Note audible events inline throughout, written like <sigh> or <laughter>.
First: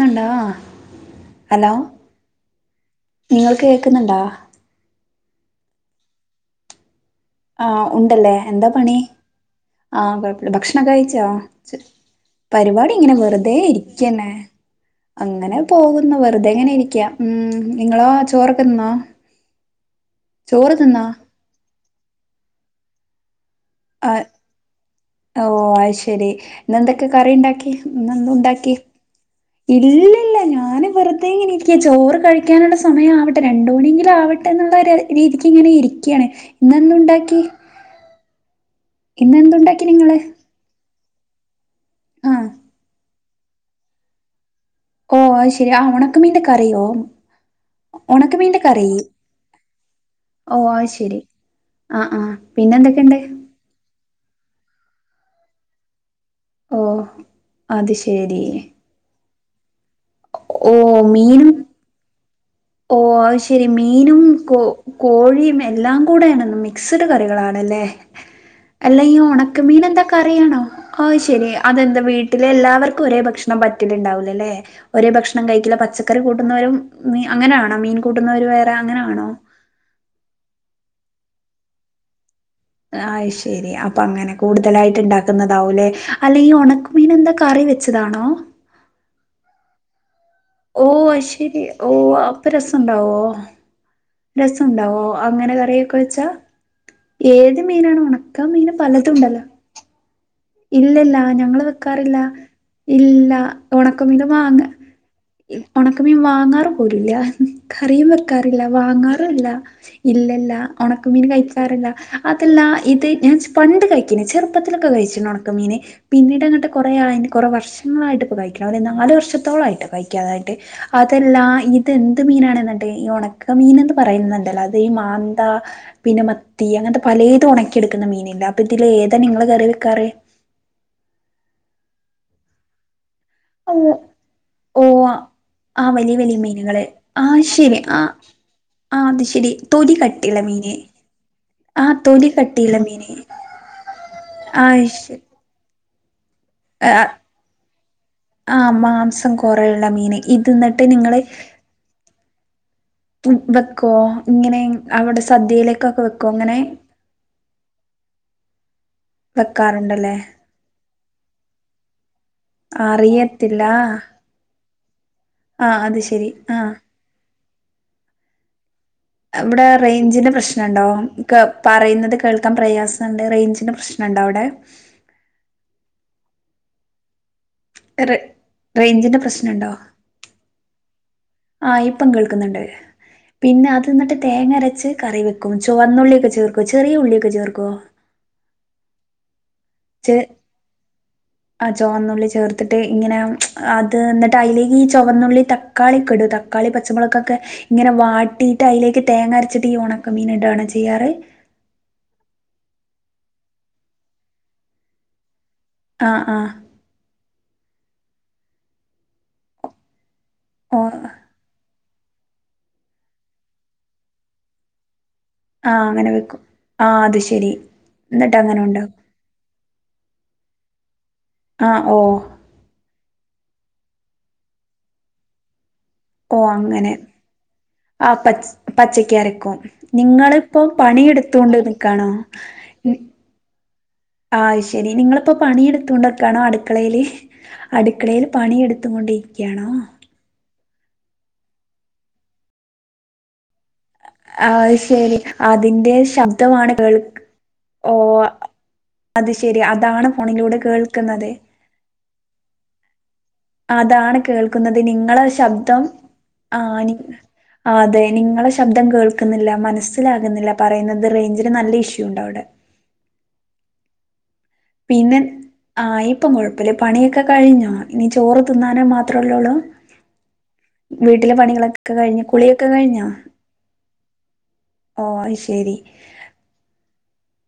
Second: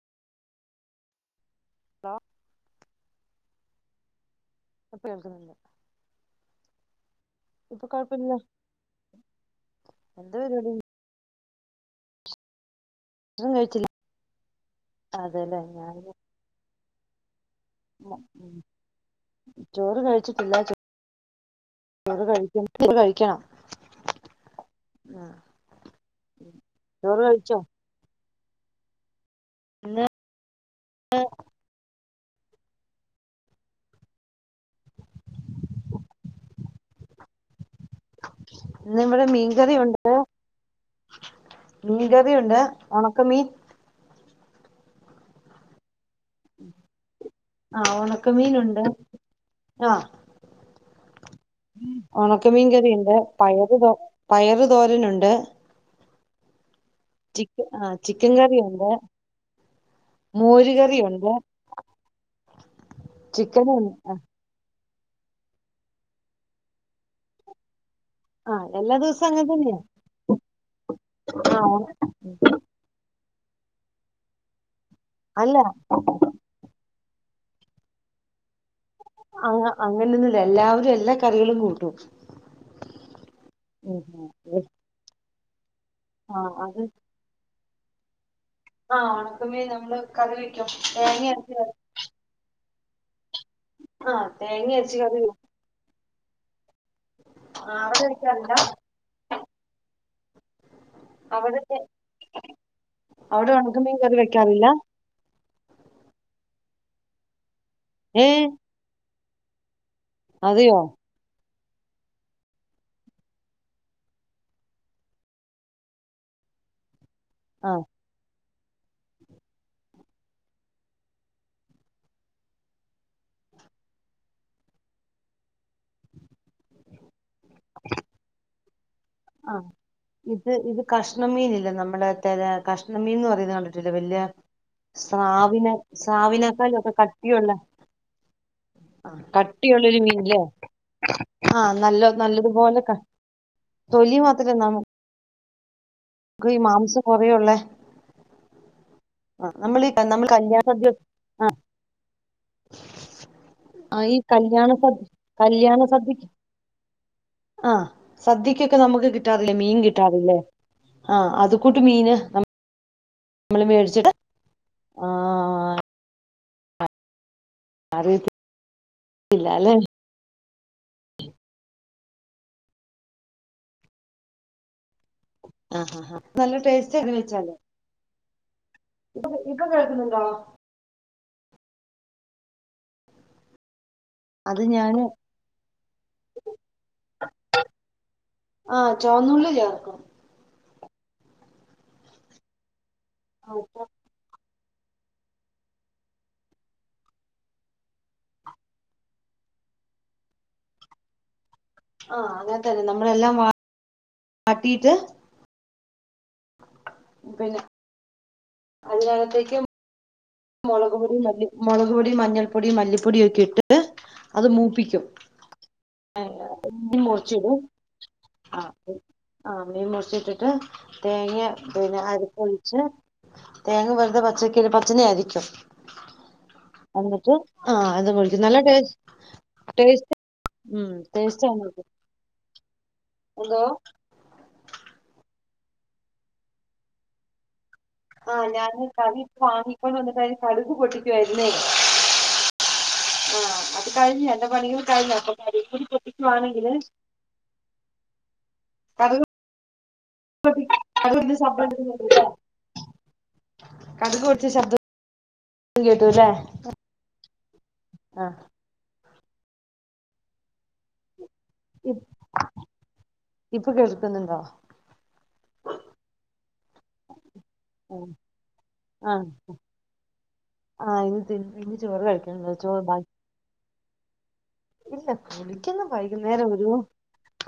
കേക്കുന്നുണ്ടാ hello നിങ്ങൾക്ക് കേക്കുന്നുണ്ടാ <inaudible> ആ ഇപ്പൊ കൊഴപ്പല്ല ഉണ്ടല്ലേ എന്താ പണി ആ എന്താ കൊഴപ്പില്ല പരിപാടി ഭക്ഷണൊക്കെ കഴിച്ചാ പരിപാടി ഭക്ഷണം വെറുതെ കഴിച്ചില്ല ഇരിക്കന്നേ അങ്ങനെ അതെല്ലേ ഞാൻ പോകുന്നു വെറുതെ ഇങ്ങനെ ഇരിക്ക ഉം നിങ്ങളോ ചോറൊക്ക തിന്നോ ചോറ് ചോറ് തിന്നാ ഇല്ല ഇപ്പ കഴിക്കണം ആ ഓ അയ്ശരി ഇന്നെന്തക്കെ ചോറ് കറി കഴിച്ചോ ഉണ്ടാക്കി ഇന്നെന്തുണ്ടാക്കി ഇന്ന് ഇല്ലില്ല ഞാനി വെറുതെങ്ങനരിക്കയ ചോറ് കഴിക്കാനുള്ള സയം ആവട്ടെ രണ്ട്മണിയെങ്കിലുമാവട്ടെ എന്നുള്ള രീതിക്ക് ഇങ്ങനെ ഇരിക്കയാണ് ഇന്നെന്തുണ്ടാക്കി <inaudible> ഇന്നിവിട ഇന്നെന്തുണ്ടാക്കി മീൻകറിയുണ്ട് നിങ്ങള് മീൻ ആ കറിയുണ്ട് ഉണക്ക മീൻ ഓ ശരി അ ഒണക്കമീൻ്റെ കറിയോ ആഹ് ഒണക്കമീൻ്റെ ഉണക്കമീനുണ്ട് കറി ഓ ശരി ഉണക്കമീൻകറി ഇണ്ട് പയറ്തോ പയറ് തോരനുണ്ട് ഓ ചിക്കൻ ആ അത് ചിക്കൻ ശെരി കറിയുണ്ട് മോര് ഓ കറിയുണ്ട് മീനും ഓ അയ്ശെരി ചിക്കനും മീനും കോ കോഴിയും എല്ലാം കൂടെ ആണ് മിക്സിഡ് കറികളാണല്ലേ ആഹ് എല്ലാ അല്ല ഈ ദിവസവും അങ്ങനെ ഉണക്ക തന്നെയാ മീൻ എന്താ കറിയാണോ? ഹ ശരി ആഹ് അതെന്താ വീട്ടിലെ എല്ലാവർക്കും ഒരേ ഭക്ഷണം ഭക്ഷണം പറ്റലുണ്ടാവുലല്ലേ ഒരേ ഭക്ഷണം അല്ല കഴിക്കില്ല പച്ചക്കറി കൂട്ടുന്നവരും മീൻ അങ്ങനെയാണോ മീൻ കൂട്ടുന്നവർ വേറെ അങ്ങ അങ്ങനെയൊന്നുല്ല എല്ലാവരും എല്ലാ കറികളും കൂട്ടും അയ് ശരി അപ്പൊ അങ്ങനെ കൂടുതലായിട്ട് ഉണ്ടാക്കുന്നതാവൂലെ അല്ല ഈ ആഹ് അത് ഒണക്കുമീൻ എന്താ കറി വെച്ചതാണോ ഒണക്കമീന് നമ്മള് കറി വെക്കും ഓ തേങ്ങ അരച്ച് അയ്ശരി ഓ അപ്പൊ രസുണ്ടാവോ ആഹ് ര തേങ്ങ അരച്ച് സുണ്ടാവോ കറി വെക്കും അങ്ങനെ കറിവെച്ചാ വെച്ചാ ഏത് ആ മീനാണ് അവിടെ വെക്കാറില്ല ഒണക്കമീന് പലതും ഉണ്ടല്ലോ ഇല്ലില്ല അവിടെ ഞങ്ങൾ വെക്കാറില്ല ഇല്ല അവിടെ ഒണക്കമീൻ ഒണക്ക കറി മീൻ വാങ്ങ വെക്കാറില്ല ഒണക്കമീൻ വാങ്ങാറും ഇല്ല കറിയും ഏഹ് വെക്കാറില്ല വാങ്ങാറുല്ല. ഇല്ലല്ല അതെയോ ഒണക്കുമീൻ കഴിച്ചില്ല അതല്ല ഇത് ഞാൻ പണ്ട് കയിക്കണ് ചെറുപ്പത്തിലൊക്കെ കഴിച്ചിന് ഒണക്കമീൻ ഒണക്കമീനെ പിന്നീടങ്ങോട്ട് കൊറെ നാളായിട്ട് കൊറെ ആഹ് വർഷങ്ങളായിട്ട് ഇപ്പ കയിക്കില്ല നാല് വർഷത്തോളയിട്ട് കഴിക്കാതായിട്ട് അതെല്ലാ ഇതെന്ത് മീനാണ് എന്നിട്ട് ഈ ഒണക്കമീന് മീന എന്ന് പറയുന്നുണ്ടല്ലോ അത് ഈ മാന്ത പിന്നെ മത്തി അങ്ങനത്തെ പലതും ഒണക്കെടുക്കുന്ന മീനില്ലേ ഇതിലേതാ നിങ്ങള് ആഹ് കറി വെക്കാറ് ഇത് ഇത് കഷ്ണ മീനില്ലേ നമ്മുടെ തര കഷ്ണമീനെന്ന് പറയുന്ന അത് കണ്ടിട്ടില്ലേ വല്യ ഓ സ്രാവിനെ ആ വലിയ വലിയ സ്രാവിനെക്കാലും മീനുകള് ഒക്കെ ആ കട്ടിയുള്ളേ ശരി ആ ആ അത് ശരി തൊലി കട്ടിയുള്ളൊരു മീനില്ലേ കട്ടിയുള്ള മീന് ആ നല്ല നല്ലതുപോലെ കട്ടിയുള്ള തൊലി മാത്ര കൊറേയുള്ളേ <unintelligible> ആഹ് കൊറയുള്ള നമ്മളീ മീന് നമ്മള് കല്യാണ ഇതന്നിട്ട് സദ്യ നിങ്ങള് ആഹ് ഈ <unintelligible> ഇങ്ങനെ കല്യാണ സദ്യ അവിടെ സദ്യയിലൊക്ക വെക്കുവോ ഇങ്ങനെ ആ സദ്യക്കൊക്കെ നമുക്ക് കിട്ടാറില്ലേ മീൻ വെക്കാറുണ്ടല്ലേ കിട്ടാറില്ലേ ആ അതകൂട്ട് മീന് അറിയത്തില്ല നമ്മള് മേടിച്ചിട്ട് ആ ആഹ് അത് ശരി ആ <unintelligible> ഇവിടെ അല്ലെ റേഞ്ചിന്റെ പ്രശ്ന ണ്ടോ പറയുന്നത് കേൾക്കാൻ പ്രയാസണ്ട് റേഞ്ചിന്റെ പ്രശ്നുണ്ടോ അവിടെ ആ നല്ല ടേസ്റ്റ് ആെ അങ്ങനെ വെച്ചാൽ റേഞ്ചിന്റെ പ്രശ്നുണ്ടോ കേൾക്കുന്നുണ്ടോ ആഹ ഇപ്പം കേൾക്കുന്നുണ്ട് പിന്നെ അത് അ എന്നിട്ട് അത് തേങ്ങരച്ച് ഞാന് കറി വെക്കും ചുവന്നുള്ളിയൊക്കെ ചേർക്കോ ചെറിയ ഉള്ളിയൊക്കെ ചേർക്കോ ആഹ് ചോന്നള്ളി ച ആ ചുവന്നുള്ളി ചേർത്തിട്ട് ഇങ്ങനെ അത് എന്നിട്ട് അയിലേക്ക് ഈ ചുവന്നുള്ളി തക്കാളി ഒക്കെ ഇടും തക്കാളി പച്ചമുളകൊക്കെ ഇങ്ങനെ വാട്ടിയിട്ട് അതിലേക്ക് തേങ്ങരച്ചിട്ട് ഉണക്കമീൻ ഇടാണ് ചെയ്യാറ് ആഹ അങ്ങനെ തന്നെ നമ്മളെല്ലാം വാട്ടീട്ട് ആഹ ആഹ പിന്നെ അഞ്ചാമാത്തേക്ക് ഓ മുളക് പൊടിയും മുളക് പൊടിയും മഞ്ഞൾപ്പൊടിയും മല്ലിപ്പൊടിയൊക്കെ ഇട്ട് അത് മൂപ്പിക്കും ആഹ അങ്ങനെ വെക്കും ആ മീൻ അത് ശെരി മുറിച്ചിടും ന്നിട്ട് അങ്ങനെ ഉണ്ടാകും ആ മീൻ മുറിച്ചിട്ടിട്ട് തേങ്ങ്യ ആഹ് ഓ പിന്നെ അരിപ്പൊഴിച്ച് തേങ്ങ വെറുതെ പച്ചക്ക് പച്ചനെ <unintelligible> ആായിരിക്കും ഉ ഓ അങ്ങനെ ആഹ് അത് ആ കുഴിക്കും പച്ച നല്ല ടേസ്റ്റ് പച്ചയ്ക്കരയ്ക്കും ടേസ്റ്റ് നിങ്ങളിപ്പോ ഉം പണിയെടുത്ത് ടേസ്റ്റ് എത്തണ്ട് ആണ് നിിക്കാണോ എന്തോ <unintelligible> ആ ശരി നിങ്ങളിപ്പോ പണിയെടുത്തൊണ്ട്ക്കാണോ അടുക്കളയില് അടുക്കളയിൽ ആഹ് പണിയെടുതും കൊണ്ടിരിയ്ക്കാണോ പൊട്ടിക്കായിരുന്നേ ആ കഴിഞ്ഞു എന്റെ ആഹ് പണികൾ കഴിഞ് ശരി അപ്പൊ <unintelligible> കര കൂടി അതിന്റെ ശബ്ദമാണ് പൊട്ടിക്കുവാണെങ്കില് കേൾ ഓ കടുക് അത് ശെരി അ ഫോണിലൂടെ പൊട്ടി കടുക് കേൾക്കുന്നത് പൊട്ടിക്കുന്ന ശബ്ദം കേട്ടില്ലേ അതാണ് കടുക് പൊട്ടിച്ച ശബ്ദം കേൾക്കുന്നത് നിങ്ങളെ ശബ്ദം കേട്ടുല്ലേ ആ ആ അതെ ആഹ് നിങ്ങളെ ശബ്ദം കേൾക്കുന്നില്ല മനസ്സിലാകുന്നില്ല പറയുന്നത് റേഞ്ച നല്ല ഇഷ്യൂ ഉണ്ട് അവിടെ ഇപ്പൊ കേൾക്കുന്നുണ്ടോ പിന്നെ ആഹ ഇപ്പം കൊഴപ്പില്ല പണിയൊക്കെ കഴിഞ്ഞോ ഇനി ചോറ് തിന്നാനേ ആഹ് മാത്രമല്ലള്ളൂ ആഹ് ഇനി വീട്ടിലെ തി ഇനി പണികളൊക്കെ ചോറ് കഴിഞ്ഞു കഴിക്കണല്ലോ കുളിയൊക്കെ ചോറ് കഴിഞ്ഞാ ബാക്കി ഇല്ല കുളിക്കുന്നെ വൈകുന്നേരം ഒരു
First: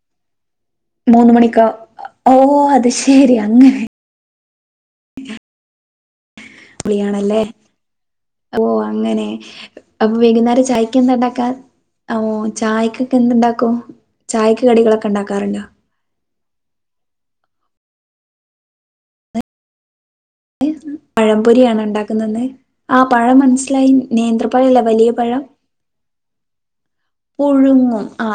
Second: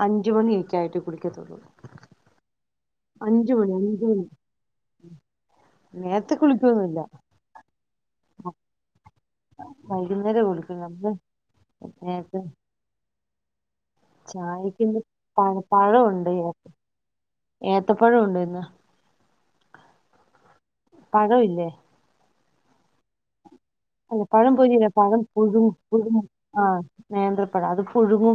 അഞ്ചുമണി മൂന്ന് മണിക്കോ ഓ അത് ശെരി അങ്ങനെ നേത്തെ കുളിക്കൊന്നുല്ല വിളിയാണല്ലേ ഓ അങ്ങനെ അപ്പൊ വൈകുന്നേരം കൊടുക്കും ചായക്ക് നമ്മള് എന്താ ഇണ്ടാക്കാ ഓ നേരത്തെ ചായക്കൊക്കെ എന്ത്‌ണ്ടാക്കും ചായക്കിന്ന് പ പഴുണ്ട് ഏത്തപ്പഴം ഉണ്ട് ഇന്ന് ഏ, പഴം ഇല്ലേ പഴംപൊരിയാണ് ഉണ്ടാക്കുന്നന്ന് ആ പഴം മനസ്സ് അല്ല പഴം നേന്ത്രപ്പഴല്ല പൊരിയില്ല വലിയ പഴം പുഴുങ്ങും പുഴുങ്ങും ആഹ് നേന്ത്രപ്പഴം അത് പുഴുങ്ങും ആ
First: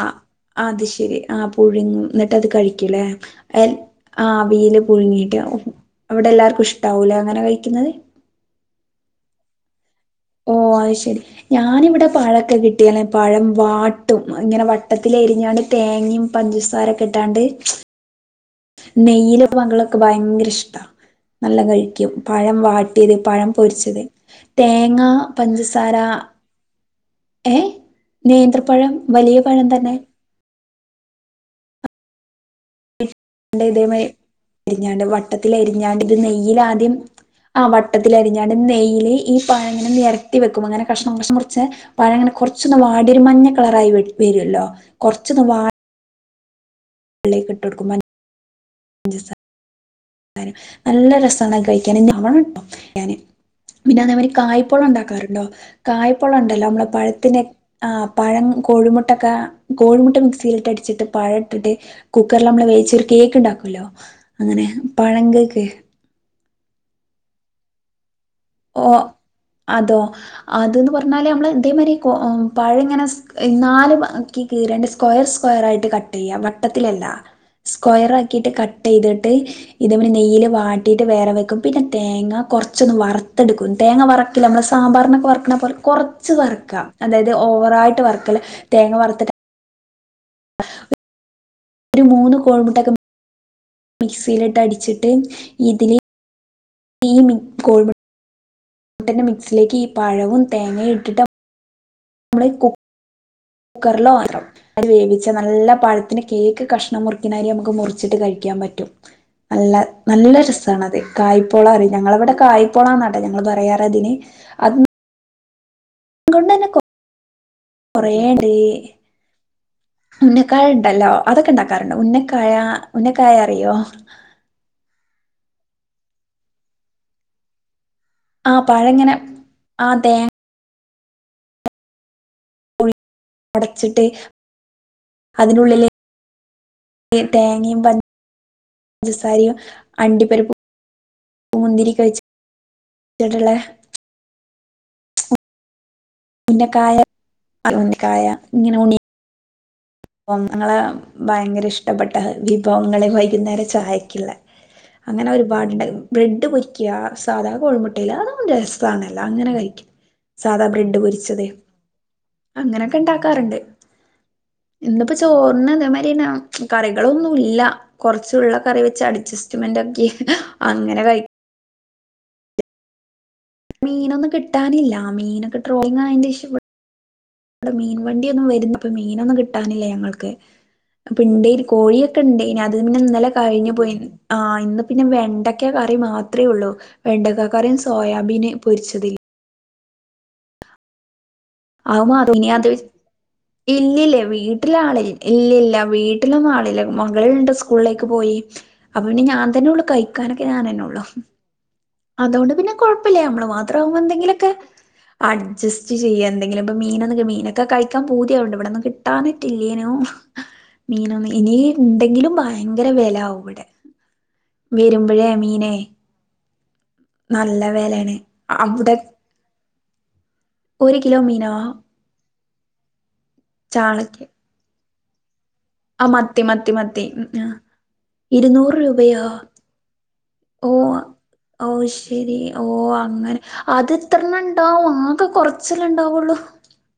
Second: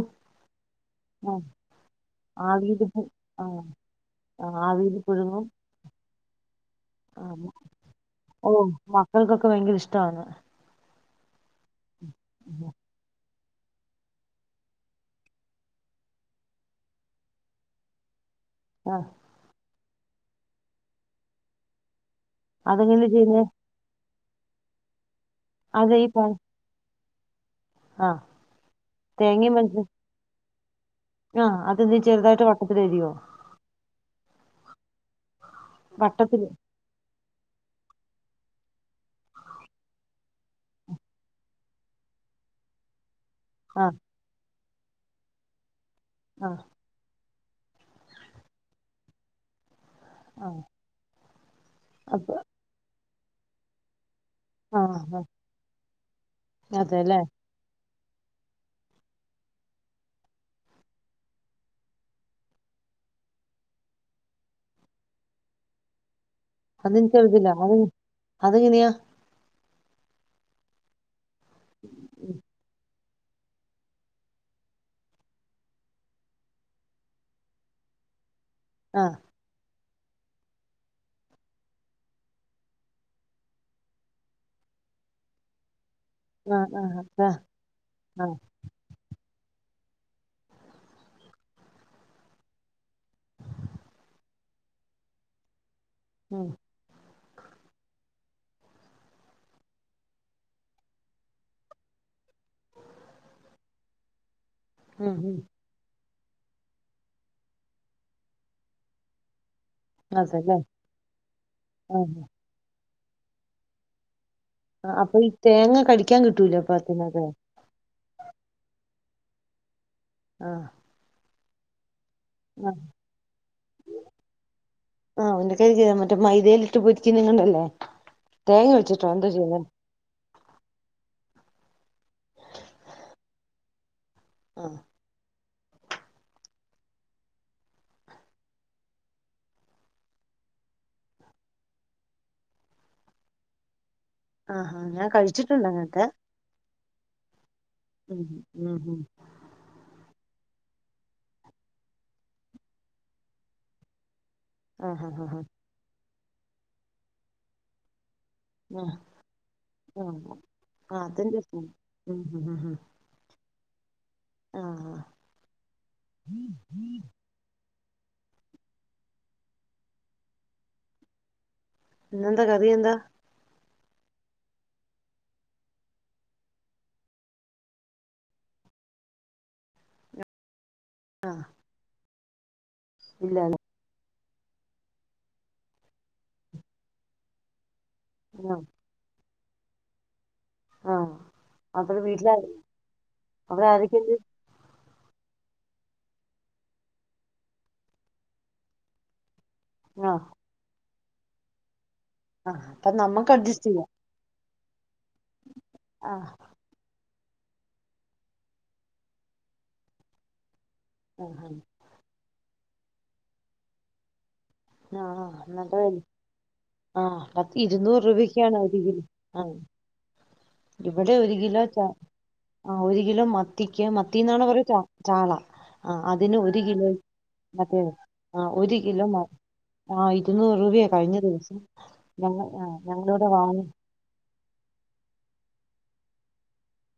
അത് ശെരി ആ ആഹ് പുഴുങ്ങും ന്നിട്ട് അത് ആവിയില് കഴിക്കൂലേ ആഹ് ആ അവിൽ ആവിയില് പുഴുങ്ങീട്ട് പുഴുങ്ങും അവിടെ എല്ലാർക്കും ഇഷ്ട്ടാവുലേ അങ്ങനെ ആഹ് കഴിക്കുന്നത് ഓ മക്കൾക്കൊക്കെ ഭയങ്കര ഇഷ്ടവാന്ന് ഓ അത് ശരി. ഞാനിവിടെ പഴക്കെ കിട്ടിയല്ലെ പഴം വാട്ടും ഇങ്ങനെ വട്ടത്തി എരിഞ്ഞാണ്ട് തേങ്ങയും പഞ്ചസാരൊക്കെ ഇട്ടാണ്ട് ആഹ് നെയ്യില മങ്കളൊക്കെ ഭയങ്കര ഇഷ്ട്ടാ നല്ല കഴിക്കും പഴം അതെങ്ങനെ വാട്ടിയത് ചെയ്യുന്നേ പഴം പൊരിച്ചത് തേങ്ങ അത് പഞ്ചസാര ഈ പഴം ഏഹ ആഹ് നേന്ത്രപ്പഴം വലിയ തേങ്ങയും പഴം പഞ്ചസാ തന്നെ ആഹ് അത് ന്ന്ചെറുതായിട്ട് വട്ടത്തില അര്യോ <unintelligible> എരിഞ്ഞാണ്ട് വട്ടത്തി എരിഞ്ഞാണ്ട് ഇത് വട്ടത്തില് നെയൽ ആദ്യം ആ വട്ടത്തിൽ അരിഞ്ഞാണ് നെയ്യ്ല് ഈ പഴ ഇങ്ങനെ നിരത്തി വെക്കും അങ്ങനെ കഷ്ണം കഷ്ണം മുറിച്ച് പഴങ്ങനെ കൊറച്ചൊന്ന് വാടിയൊരു മഞ്ഞ കളറായി ആഹ് വരുല്ലോ കൊറച്ചൊന്ന് ആഹ പ് ള്ളെ കെട്ടെടുക്കുമൻ ആഹ് <unintelligible> നല്ല രസമാണ് കഴിക്കാന്ള <unintelligible> അപ്പൊ കട്ടോ ഞാന് പിന്നെ നമാര് കായ്പളം ആഹ് ആഹ് ഉണ്ടാക്കാറുണ്ടോ കായ്പളം ഉണ്ടല്ലോ നമ്മളെ അതെല്ലേ പഴത്തിനെ ആ പഴം കോഴിമുട്ടൊക്കെ കോഴിമുട്ട മിക്സിയിലിട്ട് അടിച്ചിട്ട് പഴ ഇട്ടിട്ട് കുക്കറിൽ നമ്മള് കേക്ക് ഉണ്ടാക്കല്ലോ അങ്ങനെ പഴം ങ്കേക്ക് അത്നിക്കെറ്തില്ല അത് അത്ങ്ങ്നെയാ ഓ അതോ അതന്ന് പറഞ്ഞാല് മ്മള് ഇതേമാതിരി കൊ പഴ ങ്ങനെ ന്നാ ലുംക് കീറണ്ട് സ്ക്വയർ സ്ക്വയർ ആയിട്ട് കട്ട് ചെയ്യാ വട്ടത്തിലല്ല സ്ക്വയർ ആക്കിട്ട് കട്ട് ആഹ് ചെയ്തിട്ട് ഇതേപെ നെയ്യൽ വാട്ടിയിട്ട് വേറെ വെക്കും പിന്നെ തേങ്ങ കുറച്ചൊന്ന് വറ തെട്ക്കും ത്ങ്ങ വറക്കില്ല നമ്മൾ സാറിമ്പാറിനൊ ക്കെ വറ്ക്കണാ പോലെ കുറച്ച് വർക്ക ആഹ് ആഹ് അതായത് ആഹ് ഓവറായിട്ട് ആഹ് വർക്കല്ല തേങ്ങ വറുത്തിട്ട് ഒരു മൂന്ന് കോഴിമുട്ടൊക്കെ മിക്സിയിലിട്ട് അടിച്ചിട്ട് ഇതില് ഉം ടീമി ഗോൾ.. മുട്ടന്റെ മിക്സിലേക്ക് ഈ പഴവും തേങ്ങയും ഇട്ടിട്ട് നമ്മള് കോ കുക്കറിലോ വ അത് ഉം വേവിച്ച ഉം നല്ല പഴത്തിന് കേക്ക് കഷ്ണം മുറിക്കിനാ നമുക്ക് മുറിച്ചിട്ട് കഴിക്കാൻ പറ്റും നല്ല നല്ല അതല്ലേ രസണ അത് കായ്പോള അറിയ ആഹ് ഞങ്ങളവിടെ കായ്പോളന്ന കേട്ടെ ഞങ്ങൾ പറയാറ്തിന് ആ അപ്പൊ ഈ തേങ്ങ കടിക്കാൻ കൊണ്ട് കിട്ടൂല തന്നെ <unintelligible> പത്തിനക്കെ ഉുന്നക്കായ ണ്ടല്ലോ അതൊക്കെ ഉണ്ടാക്കാറുണ്ട് ഉന്ന് ആ ആഹ് ഉന്നെക്കായ അറിയോ ആഹ് മറ്റേ <unintelligible> മൈദയിലിട്ട് പൊരിക്കി നിങ്ങണ്ടല്ലേ ആ തേങ്ങ വിെച്ചിട്ടോ പഴങ്ങനെ എന്താ ചെയ്ന്നേ ആ തേങ്ങ അടച്ചിട്ട് ആഹ അതിനുള്ളിലെ തേങ്ങയും പഞ്ച് സാരിയും അണ്ടിപരിപ്പ് മുന്തിരി കഴിച്ച്ടളേ ആഹാ ഞാൻ കഴിച്ചിട്ടുണ്ട് അങ്ങനത്തെ പി കായ <unintelligible> ഉം കായ ഉം ഇങ്ങനെ ഉണ്ണി ഉം അ ങ്ങള് ഭയങ്കര ഇഷ്ടപ്പെട്ട വിഭവങ്ങളെ വൈകുന്നേരം ചായക്കിള്ളേ ആഹ് ആഹ് അങ്ങനെ ആഹ് ഒരുപാട്ണ്ട് ബ്രെഡ് പൊരിക്കുക സാധാ കോഴിമുട്ടയില ആഹ് രസണല്ലോ അങ്ങനെ കഴിക്കും ആഹ് സാധാ ബ്രെഡ് ആഹ് അതിന്റെ പൊരിച്ചതേ ഉം ഉം ഉം അങ്ങനൊക്കെ ഇണ്ടാക്കാറുണ്ട് ആഹ് അതേമാതിരി കുറച്ച ഉള്ള കറി വെച്ച് അഡ്ജസ്റ്റ്മെന്റ് ഒക്കി അങ്ങനെ കഴ് ഇന്ന ന്താ കറീന്ത മീനൊന്നും കിട്ടാനില്ല മീനൊക്കെ ട്രോളിങ്ങ് ആയീന്റ് ഇഷ് വിടെ മീൻ വണ്ടിൊന്നും വര മീനൊന്നും കിട്ടാനില്ല ഞങ്ങൾക്ക്പ്പണ്ട് ഒരു കോഴിയക ണ്ടേ ന് അത് പിന്നെ ന്നല്ല ഇല്ലാല്ലേ കഴിഞ്ഞു പോയിന്ന് ആഹ ഇന്ന് പിന്നെ വെണ്ടക്ക കറി മാത്രമേ ഉള്ളൂ വെണ്ടക്ക കറിയും സോയാബീന് ആഹ് പൊരിച്ചത് ആഹ് <unintelligible> അപ്പഴ് അത് വീട്ടിലാര റങിത് അവിടെ ആരൊക്കെയുണ്ട് ഇല്ലില്ല വീട്ടിലാ ള് ഇല്ല ഇല്ല വീട്ടിലൊന്നും ആളില്ല മകളുണ്ട് സ്കൂളിലേക്ക് പോയി അപ്പൊ പിന്നെ ഞാൻ അതനെയുള്ളു ആഹ് കഴിക്കാനൊക്കെ ഞാനെന്നെ ഉള്ളു അതുകൊണ്ട് ആഹ് പിന്നെ അപ്പൊ കുഴപ്പല്ലേ നമ്മക്ക് നമ്മള് അഡ്ജസ്റ്റ് മാത്ര ചെയ്യാം എന്തെങ്കിലുമൊക്കെ അഡ്ജസ്റ്റ് ചെയ്യാം ആഹ് എന്തെങ്കിലും ഇ മീനൊ മീനൊക്കെ കഴിക്കാൻ പൂതിയുവ്ണ്ട് ഇവിടെന്നും കിട്ടാന്നിട്ടില്ലേനും മീനോന്ന് ആഹ് ഇനി ഉണ്ടെങ്കിലും ഭയങ്കര വില ആവും ഇവിടെ വരുമ്പോഴേ മീനെ ആഹ പത്തി നല്ല ഇരുന്നൂറ് വിലയാണ് രൂപക്കാണ് അവിടെ ഒരിക്കില ആ ഇവിടെ ഒരു കിലോ ച ആ ഒരു കിലോ മത്തിക്ക് ചാളക്ക് മത്തിന്നാണോ പറയ ചാ ചാള ആ അതിന് മത്തി ഒരു മത്തി കിലോ മത്തി ആ മറ്റേ ആ ഇരുന്നൂറ് ഒരു കിലോമ രൂപയോ ആഹ ഇരുന്നൂറ് ഓ രൂപയാ കഴിഞ്ഞ ദിവസം ഓ ശരി ഞങ്ങള് ഓ ആ ഞങ്ങളിവിടെ അങ്ങനെ വാങ്ങി അത് ഇത്രണ്ണം ആകെ കുറച്ചല്ല ഉണ്ടാവുള്ളൂ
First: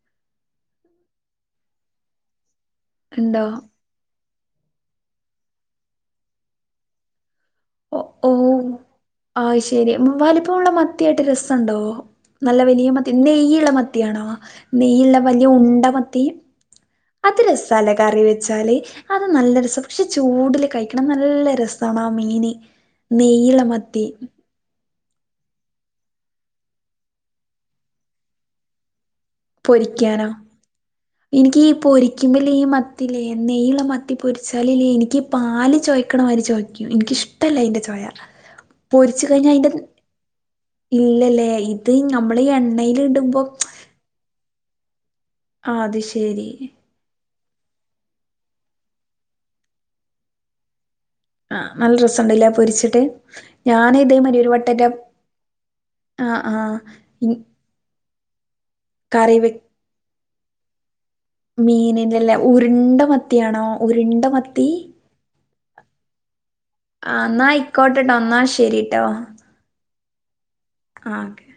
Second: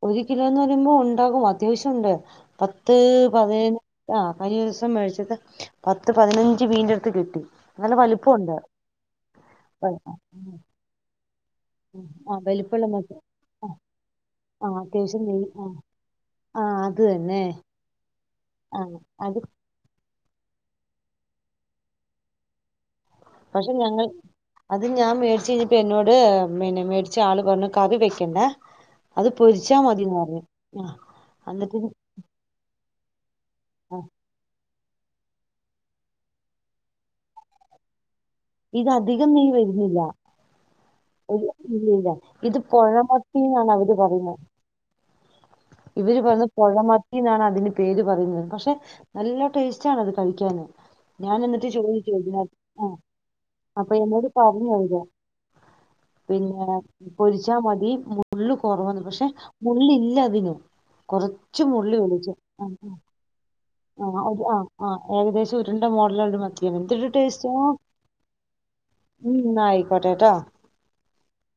ഒരു കിലോന്ന് പറയുമ്പോ ഉണ്ടാകും അത്യാവശ്യംണ്ട് പത്ത് ഉണ്ടോ പതിനഞ്ച ആ കഴിഞദിവസം മേടിച്ചിട്ട് പത്ത് പതിനഞ്ച് മീൻ്റെ അടുത്ത് കിട്ടി നല്ല ഓ ഓ വലിപ്പമുണ്ട് ആ ശരി വ- മ വലിപ്പുള്ള മത്തിയായിട്ട് രസ സണ്ടോ ആ നല്ല വലിപ്പമുള്ള വലിയ മത്തി നെയ്യുള്ള മത്തിയാണോ ആ നെയ്യുള്ള അത്യാവശ്യം നെയ് വലിയ ആ ഉണ്ട മത്തി ആ, അത് തന്നെ രസാല കറി വെച്ചാല് അത് നല്ലരസ പക്ഷ ചൂടില് കഴിക്കണം നല്ല രസമാണ് ആ മീന് നെയ്‌ള്ള പക്ഷെ ഞങ്ങ മത്തി അത് ഞാൻ മേടിച്ച് കഴിഞ്ഞപ്പ എന്നോട് പിന്നെ മേടിച്ച് ആള് പറഞ്ഞു കറി വെക്കണ്ടേ പൊരിക്കാനാ എനിക്ക് ഈ എന്നിട്ട് പൊരിക്കുമ്പല്ല മ ത്തിലെനെയ്യ്‌ള്ള മത്തി പൊരിച്ച ലല്ലേ എനിക്ക് പാല് ചോയ്ക്കണമാതിരി ചോയക്കും എനിക്കിഷ്ടല്ല അയ്ന്റെ ചോയ ഇത് പൊരിച്ചു അധികം കഴിഞ്ഞ നെയ് അതിന്റെ വരുന്നില്ല ഇല്ലല്ലേ ഒരു ഇത് ഇല്ലില്ല നമ്മള്ഈ ഇത് എണ്ണൽ ഇടുമ്പോ പുഴമത്തിന്നാണ് അവര് പറയുന്നത് ഇവര് പറഞ്ഞ പുഴമ ന്നാണ് അതിന്റെ പേര് പറയുന്നത് പക്ഷെ നല്ല ടേസ്റ്റ ആണത് കഴിക്കാന് ഞാൻ ആഹ് എന്നിട്ട് നല്ല ചോദിച്ചോ രസണ്ടല്ലേ ആ പൊരിച്ചിട്ട് ഞാൻ അപ്പൊ എന്നോട് ഇതേമാതിരി ഒരു വട്ടറ്റെ പറഞ്ഞരാ ആഹ് പിന്നെ ആഹ് പൊരിച്ചാ മതി മുള്ള് കുറവന്ന പക്ഷെ കറി മള്ളല്ല അതിന മീനിന്നല്ലേ ഉരുണ്ട മത്തിയാണോ? ആഹ ഉരുണ്ട അ മത്തി ആ ആ് ഏകദേശം ഉരുണ്ട മോഡല മത്തിയാണ് എന്തൊരു ആഹ് എന്നാ ടേസ്റ്റോ ആയിക്കോട്ടെട്ടോ എന്നാ ശരിട്ടോ ഉം നായി കോട്ടെ ട്ടോ ആഹ ഓക്കെ